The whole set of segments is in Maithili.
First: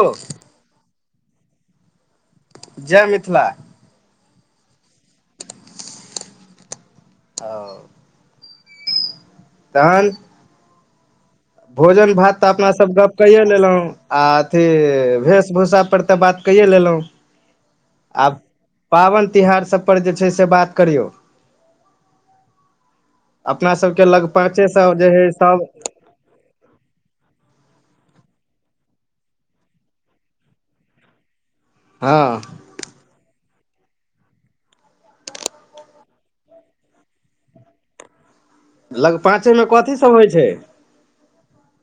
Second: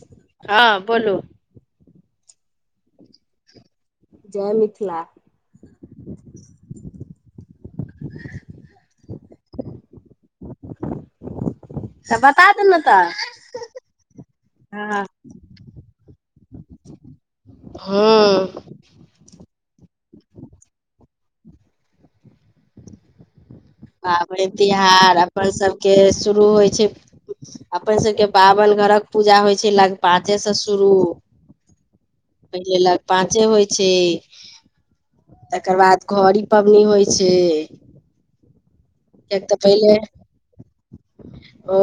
हो हाँ बोलू जय मिथिला जय मिथिला आ ओ तहन भोजन भात तऽ बता दे अपना ने सब तऽ गप कैेए लेलहुँ आ अथी भेस भूसा पर तऽ बात कैए लेलउ हाँ पाबन तिहार सबपर जे छै से बात करियौ अपना सबके लग पाबनि पाँचे सए जे तिहार है अपन सब सभके शुरू होइ छै अपन सबके पाबन घरक पूजा होइ छै लग पाचे से शुरू हाँ पहिले लग पांचे होय छै तकर बाद घड़ी पबनी होइ छै लग कियाक तऽ पाँचेमे कथी पहिले सभ होय छै ओ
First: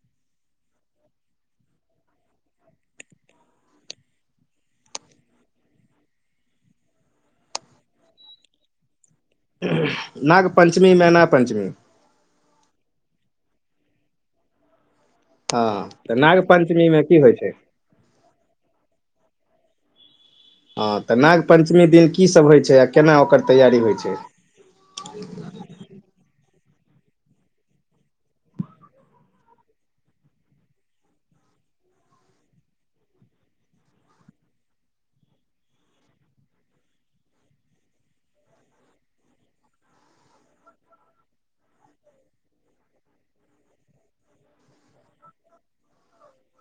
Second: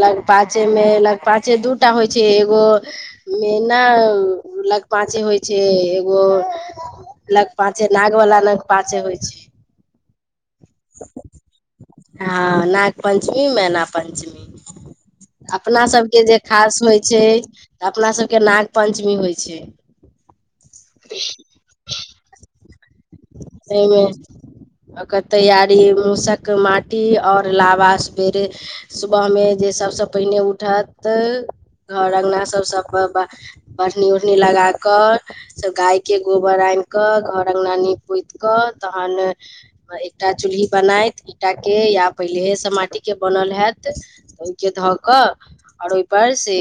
लग पांचे मे लगपांचे दूटा होय छै एगो मेना लग पांचे होइ छै एगो नग पाँचे नाग वाला नग पाँचे होय छै नाग पञ्चमी मैना पञ्चमी हाँ नाग पञ्चमी मैना पञ्चमी अपना हँ सभ तऽ के जे नाग खास पञ्चमी होइ मे की छै तऽ अपना सभ के नाग पञ्चमी होय छै हाँ तऽ नाग पञ्चमी दिन की सभ होय छै केना ओकर तैयारी होइ एहिमे छै ओकर तैयारी मूसक माटी आओर लाबा सवेरे सुबह मे जे सबसे पहिने उठत घर अंगना सब सब बढ़नी उढ़नी लगाक सब गाय के गोबर आन के घर अगना नीप कऽ पुइत कऽ तहन एकटा चूल्ही बनाइत ईटा के या पहिलेहे सँ माटी के बनल हयैत तऽ ओहिके धऽ कऽ आओर ओहि पर से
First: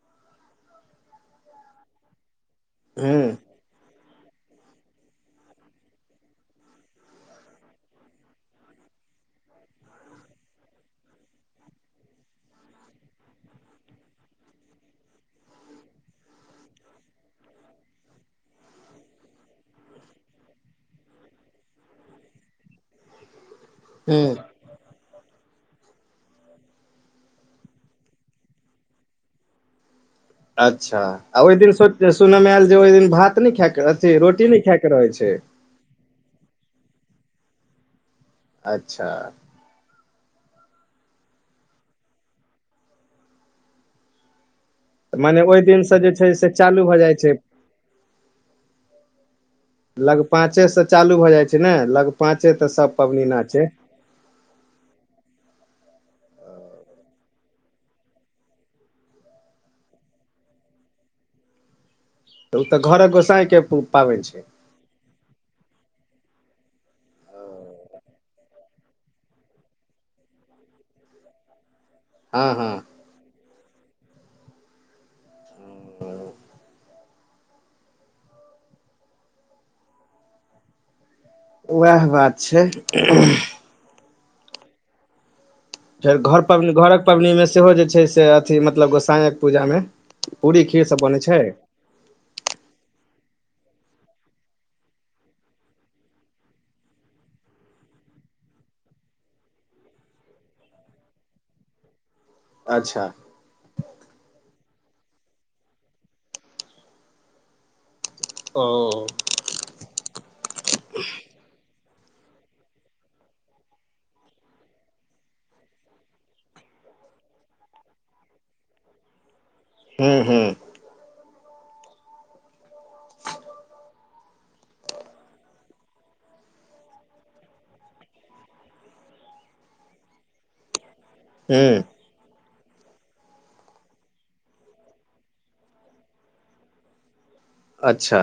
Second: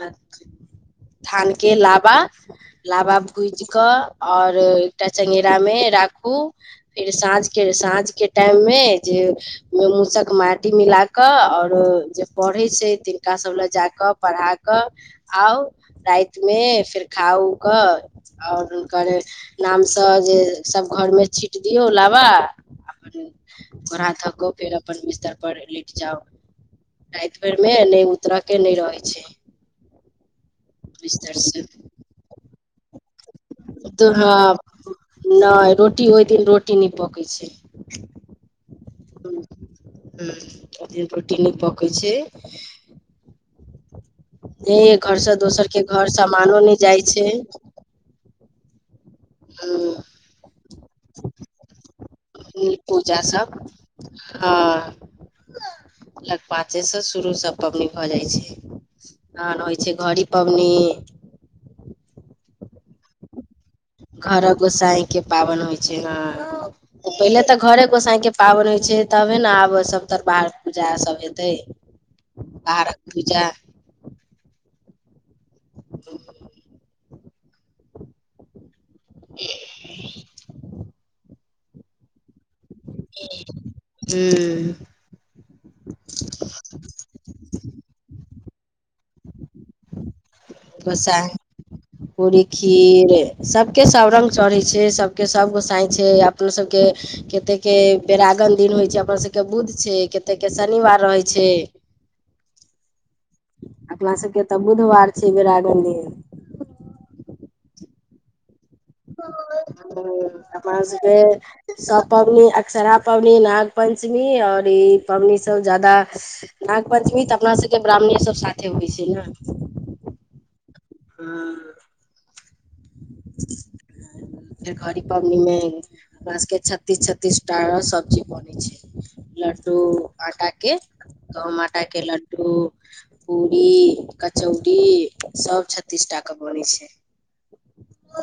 धान के लाबा लाबा हूँ भुजि कऽ आओर एकटा चङ्गेरा मे राखू फेर साँझ के साँझ के टाइम में जे मे मूसक माटी मिला कऽ आओर जे पढ़े छै तिनका सब ले जा क‌ऽ पढ़ा कऽ आउर राति मे फेर खा उ कऽ आओर हुनकर नाम त जे सब घर मे छीट दियऔ लाबा अपन घोड़ा हूँ थको फेर अपन अपन बिस्तर पर लेट जाउ राति भरि मे ने उतर के नहि रहै छै अच्छा बिस्तर आ ओहि से दिनो सुनयमे आयल जे ओहि दिन भात नहि खायके अथि रोटी हँ नहि खायके रहै छै नहि रोटी ओहि दिन रोटी नहि पकै छै अच्छा ह ओय दिन रोट नै पकै छै ए घर तऽ से मने ओहि दोसर के दिनसँ घर जे छै से सामानो नहि चालू भऽ जाइ छै हा लग पाचे से चालू भए जाय छै ने लग पाचे ते सब पबनी ना छै हाँ लगपाचे सँ शुरू सभ पाबनी भऽ जाइत छै हँ हँ होइ छै घड़ी पबनी तऽ ओ तऽ घर गोसाई के पाबनि छै घरक गोसाई के पाबनि होइ छै हँ तऽ पहिले तऽ घरे गोसाई के पाबनि होइ छै तबे ने आब सभ तर बाहर पूजा सभ हेतै [inaudible] बाहरक पुजा [inaudible] [unintelligible] उएह बात छै हू फेर घर पबनी घरक पबनी मे सेहो जे छै से अथी मतलब गोसाई साँझक पूजा में पूरी खीर सब बनै गोसाई छै पूरी खीर सभ के सभ रंग चढ़ै छै सभ के सभ गोसाई छै अपना सभ के कतेकके बेैरागन दिन होइत छै अपन सभके बुद्ध छै कतेक के शनिवार रहै छै अच्छा अपना सब के तऽ बुधवार छै बेरागन दिन ओ ओ अपना सभ के सभ पाबनी अकसरहारा पबनि नाग पञ्चमी और ई पाबनी सब ज्यादा नाग पञ्चमी तऽ अपना सभ के ब्राह्मणे सभ साथे होइ छै ने हूँ हूँ हँ फेर घड़ी पबनी में हमरा सबके छत्तीस छत्तीस टा सब्जी बनै छै लड्डू आटा के गहूम हूँ आटा के लड्डू पूड़ी कचौड़ी सब छत्तीस टा के बनै छै अच्छा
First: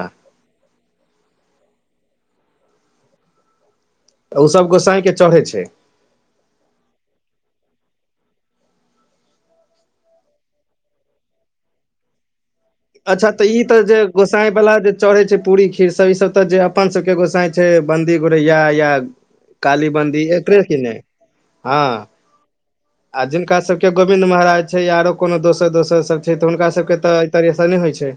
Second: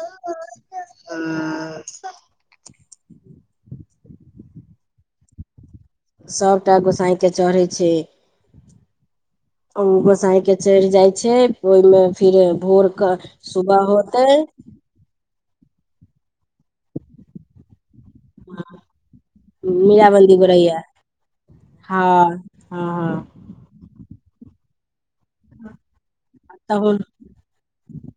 हँ ओसभ गोसाई के चढ़ै छै सभटा गोसाइ के चढ़ै छै गोसाई के चढ़ जाइ छै ओहिमे फिर भोरके अच्छा तऽ ई तऽ सुबह जे होते गोसाई वाला जे चढ़े छै पूरी खीर सब ई सब त जे अपन सबके के गोसाई बंदी गोड़ैया या काली बन्दी मीराबन्दी एकरे गोरैया की नहि हँ हँ आ हँ जिनका सब के गोविंन्द महाराज छै या आरो कोनो दोसर दोसर सब छै तऽ हुनका सब के त तरहस होइ छै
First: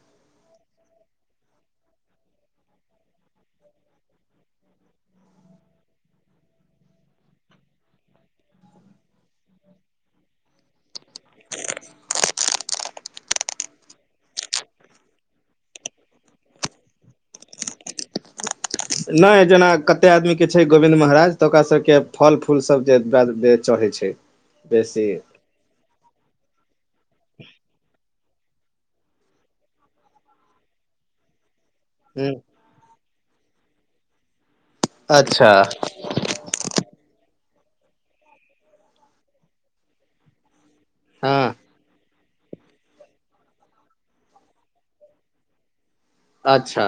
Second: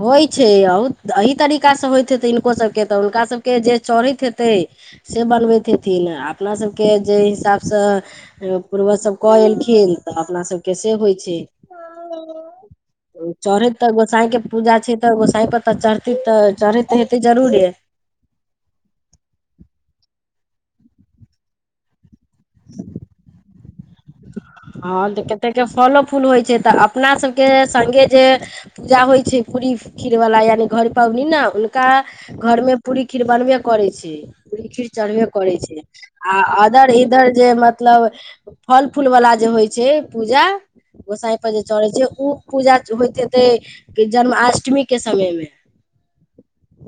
होइत छैहुत एह तरीका सँ होइत हेतै हिनकोसभके तऽ हुनकास सभके जे चढ़ैत हेतै से बनबैत हेथिन अपना सभके जे हिसाब सँ पूर्वज सभ कऽ एलखिन तऽ अपना सभके से होइ छै चरैत तऽ गोसाई पूजा छै तऽ गोसाई पर तऽ चढ़तै तऽ चढ़ैत हेतै जरूरे नहि जेना कतेक आदमी के छै गोविन्द महाराज तऽ ओकरा सभके फल फूल सब जे चढ़ै छै बेसी हँ तऽ कतेक के फलो फूल होइ छै तऽ अपना सबके सगे जे पूजा होइ छै पूरी खीर वाला यानि घर पबनि ने का ह घर में पूरी खीर बनबे करै छै पूरी खीर चढ़बे अच्छा करै छै आ अदर इधर जे मतलब फल फूल वाला जे होइ छै पूजा गोसाई हँ पर जे चढ़े छै ओ पूजा होइत हेतै जन्माष्टमी के समयमे अच्छा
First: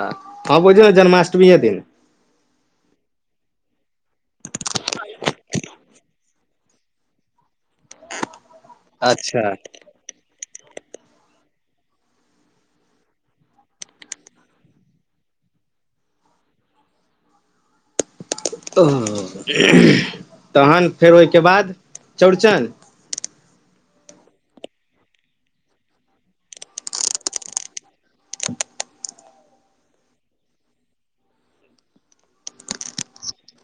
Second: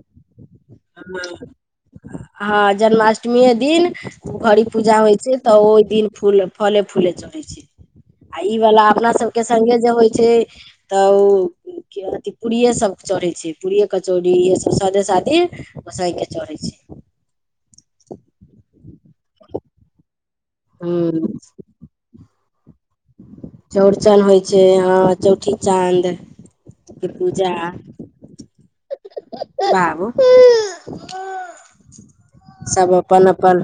हँ बुझियौ ने जन्माष्टमीये दिन हँ जन्माष्टमीये दिन घड़ी पूजा होइ छै तऽ ओहि दिन फूल फले फूले चढ़ै छै आ ई वला अपना अच्छा सबके संगे जे होइ छै त उ के अथी पूड़िये सब चढ़ै छै पूड़िये कचौड़ी इहे सब सदे सादि गोसाँई के चढ़ै छै ओ तहन फेर हूँ ओहिके बाद चौड़चन चौरचन होइ छै हँ चौठी चाँद फेर पूजा बाबू सब अपन अपन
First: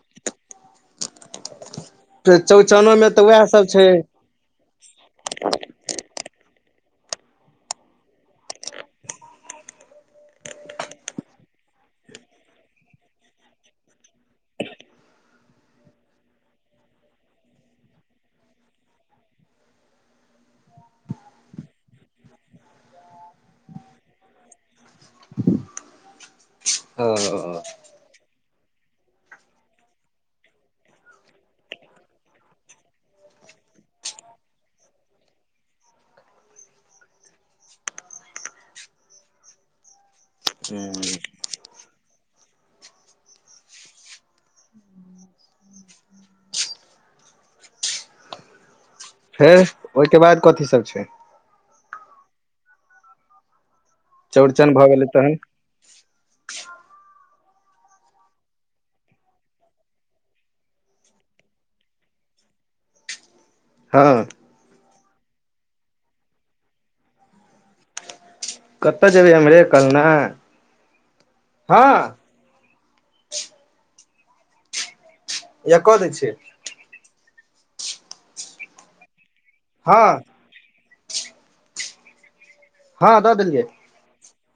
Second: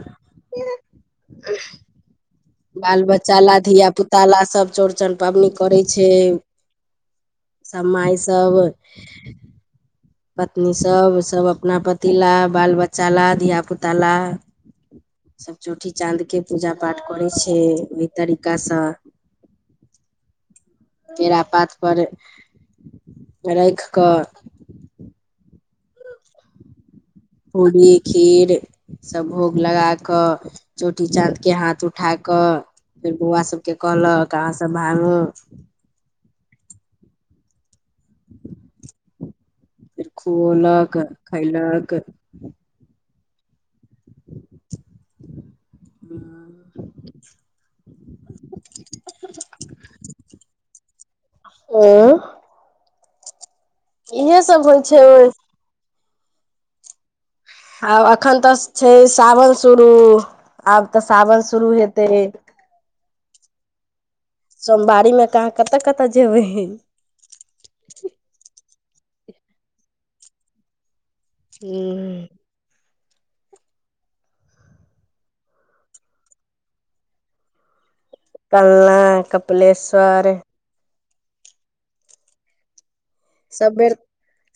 चौड़चनो बाल मे तऽ उएह बच्चाला सब छै धिया पुता ला सब चौड़चन पबनी करै छै सभ माय सब पत्नी सभ सभ अपना पति ला बाल बच्चा ला धियापुता ला सभ चौठी चाँदके पूजा पाठ करै छै ओहि तरीकासँ केड़ा पात पर राखि कऽ ओ पूरी खीरसभ भोग लगा कऽ चौठी चाँद के हाथ उठा कऽ फेर बौआ सभके कहलक अहाँसभ भांगू फिर खुऔलक खैलक [inaudible] [inaudible] फेर ओहिके बाद कथी सब छै उंम्म इहे सब चौड़चन होइ भऽ छै गेलै तहन आब एखन तऽ छै सावन शुरू आब तऽ सावन शुरू हेतै हँ सोमवारी मे कहाँ कतऽ कतय जेबै कतऽ जेबै एम्हरे कलना हँ हैये कऽ दैत छियै कलना हँ कपिलेश्वर हँ दऽ देलियै सब बेर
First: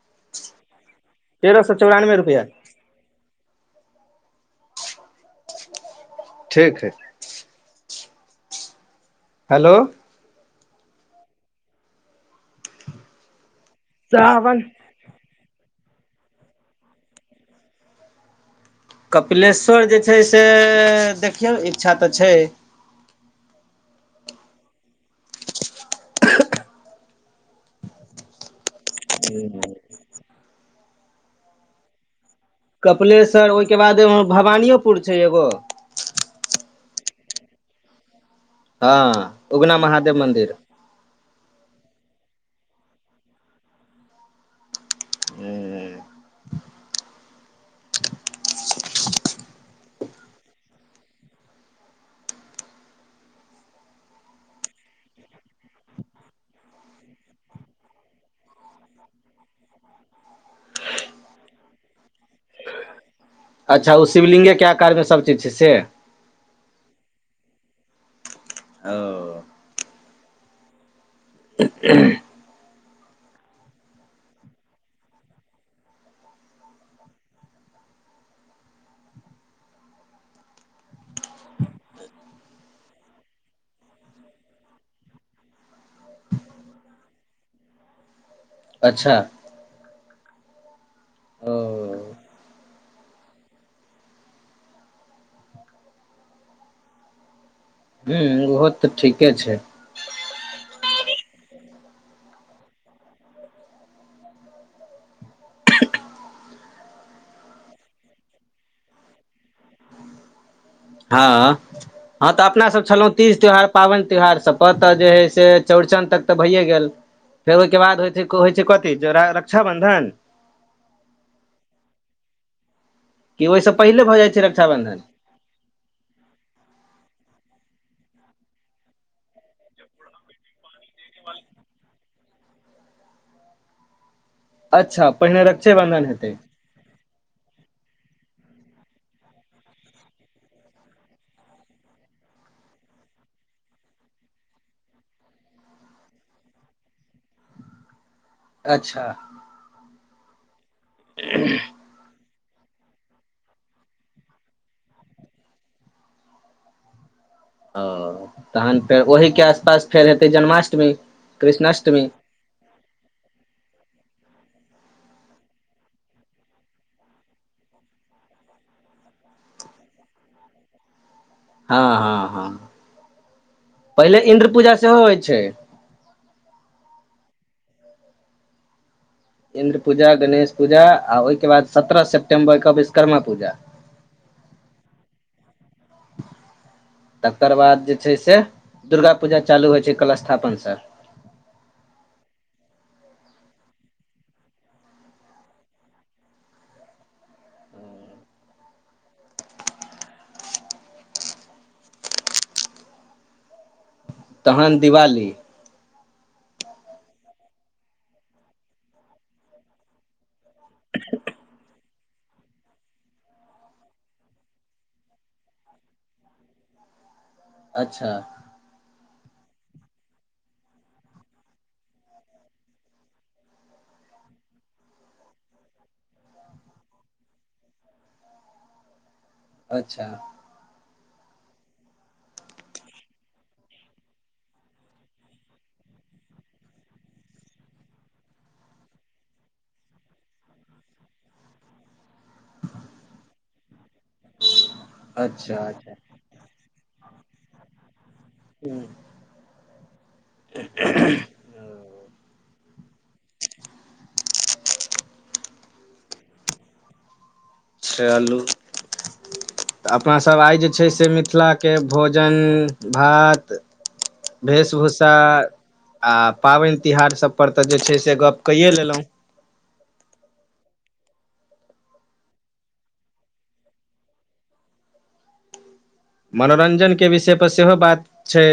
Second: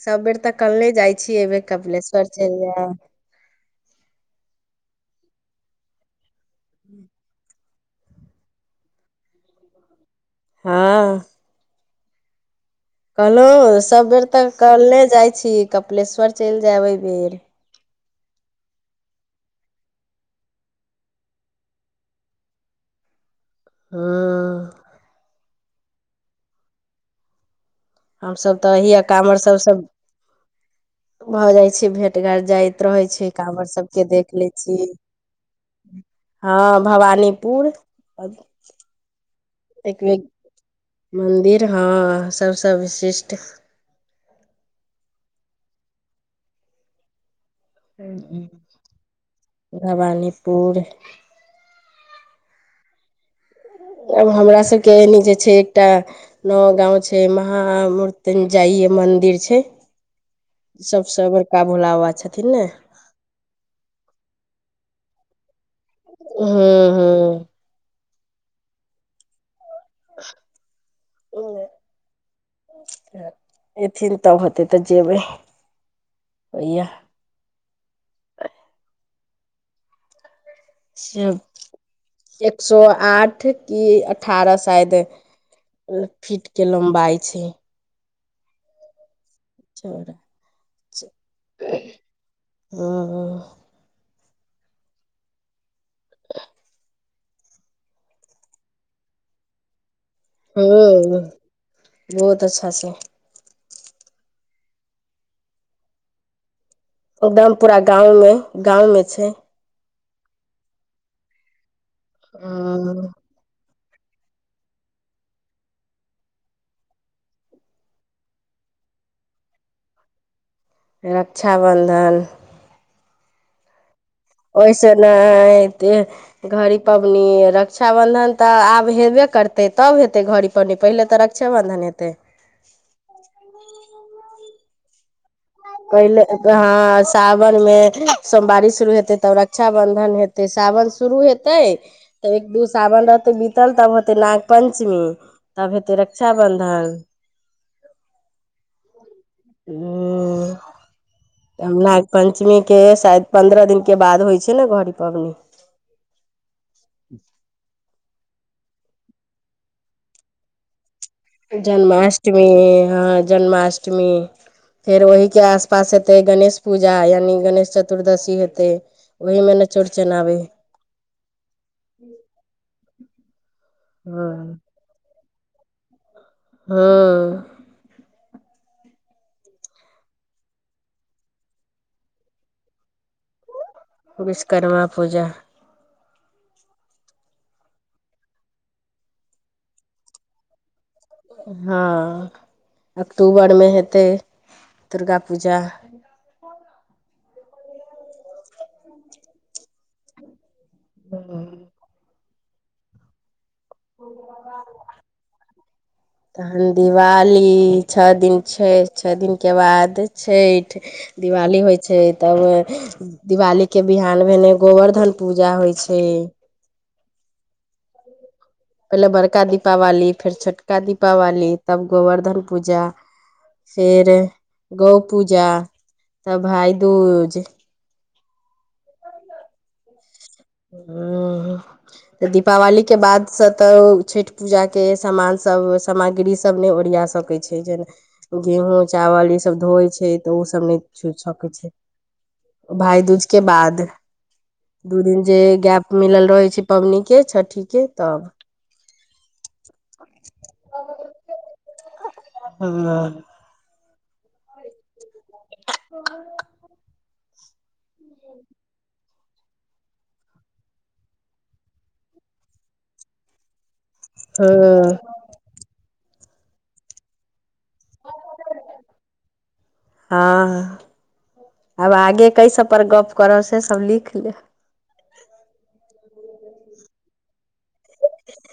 सब बेर तऽ कलने जाइ छी एहिबेर तेरह सए चौरानबे कपिलेश्वर रुपैआ चलि जेब ठीक हय हैलो हँ कहलौं सब बेर तऽ सावन कलने जाइ छी कपिलेश्वर चलि जायब एहिबेर कपिलेश्वर जे छै से देखियौ इच्छा तऽ छै हूँ हम सब तऽ अहियऽ काँवर सब सँ भऽ जाइ छियै भेंट घांट जाय त रहै छै कपिलेश्वर काँवर ओहिके बाद सबके देख लैत छी भवानियोपुर छै एगो हँ भवानीपुर हँ उगना एक महादेव बेर मन्दिर मन्दिर हँ सबसँ विशिष्ट भवानीपुर आब हमरा सबके एहिमे जे छै एकटा नव गाँव छै महामृनतुंजाइए मन्दिर छै सबसँ बड़का भोला बाबा छथिन ने अच्छा ओ शिवलिंगे के आकारमे सभचीज छै से हूँ हूं हूं ओ [unintelligible] ह [unintelligible] एथिन तब होतै तऽ जेबै होइय से एक सए आठ कि अठारह शायद फिट के लम्बाई छै अच्छा [unintelligible] ओ ओ हूँ ओहो तऽ ठीके छै ह बहुत अच्छा छै एकदम पूरा गांव में गाँंव में छै हँ हँ तऽ अपनासब छलहुँ तीज त्यौहार पाबनि त्योहार सबपर तऽ जे हइ से चौरचन तक तऽ भइए गेल फेर ओइके बाद होय छै क होय छै कथी रक्षा बंधन रक्षाबन्धन कि ओइसे पहिले भऽ जाय ओहिसे नहि एते घड़ी पबनि रक्षाबन्धन तऽ आब हेबे करतै तब हेतै घड़ी पहिले तऽ रक्षाबंधन हेतै अच्छा पहिने रक्षेबंधन पहिले हेतै हँ सावन मे सोमवारी शुरू हेतै तब रक्षााबंधन हेतै सावन शुरू हेतै तै तब एक दू सावन रहतै बीतल तब होतै नाग पञ्चमी तब हेतै रक्षााबन्धन अच्छा ओ नागपंचमी पञ्चमीके शायद पन्द्रह दिनके बाद होइ छै ने घड़ी पबनी ओ तहन फेर ओहिके आसपास फेर हेतै जन्माष्टमी कृष्णाष्टमी जन्माष्टमी हँ जन्माष्टमी फेर ओहीके आस पास हेतै गणेश पूजा यानि गणेश चतुर्दशी हेतै ओहि मे ने चौरचन आबै हाँ हाँ हाँ ह पहिले इन्द्र पूजा सेहो होइ छै हाँ इन्द्र पूजा गणेश पूजा आ ओहिके बाद सत्रह सेप्टेम्बरके विश्वकर्मा पूजा विश्वकर्मा पूजा तकर बाद जे छै से दुर्गा पूजा चालू होइ छै कलशथापन से हाँ अक्टूबरमे हेतै दुर्गा पूजा ह्म तहन दिवाली तहन दिवाली छ दिन छै छ दिनके बाद छठि दिवाली होइ छै तब दिवालीके बिहान भने गोबर्धन पूजा होय छै अच्छा पहिले बड़का दीपावली फेर छोटका दीपावली तब गोवर्धन पूजा फिर गौ पूजा तब भाइदूज अच्छा ह्म ह [unintelligible] ऽ दीपावलीके बादसँ तऽ छठि पूजाके समान सब सामग्री सब नहि ओरिया सकै छै गेहूँ चावल ई सब धोइ छै तऽ ओ सब नहि छु सकै छै भाई दूज के बाद दू दिन जे अच्छा गैप अच्छा मिलल रहै छै पबनिके छठिके तब [unintelligible] हूँ [unintelligible] चलू तऽ अपनासभ आई जे छै से मिथिलाके भोजन भात भेश भूषा आ पाबनि तिहार सब पर तऽ जे छै से गप कैए लेलउ हाँ आब आगे कै सब पर गप करब से सब लिख ले मनोरञजनके विषय पर सेहो बात छै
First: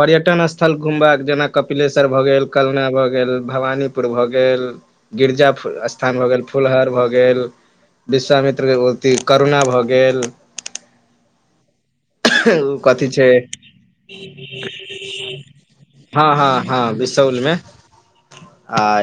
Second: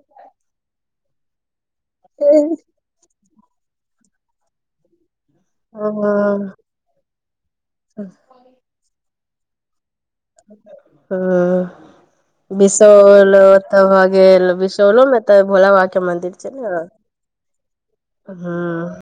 पर्यटन स्थल घुमबाक जेना कपिलेश्वर भऽ गेल हँ कलना भऽ गेल भवानीपुर भऽ गेल गिरजा स्थान भऽ गेल फुलहर भऽ गेल विश्वामित्र अथी करुणा भऽ गेल ह्म कथी छै बिशौल तऽ भए गेल बिशौलोमे तऽ भोला बाबाक के मंदिर छै ने चौल मे ह्म आ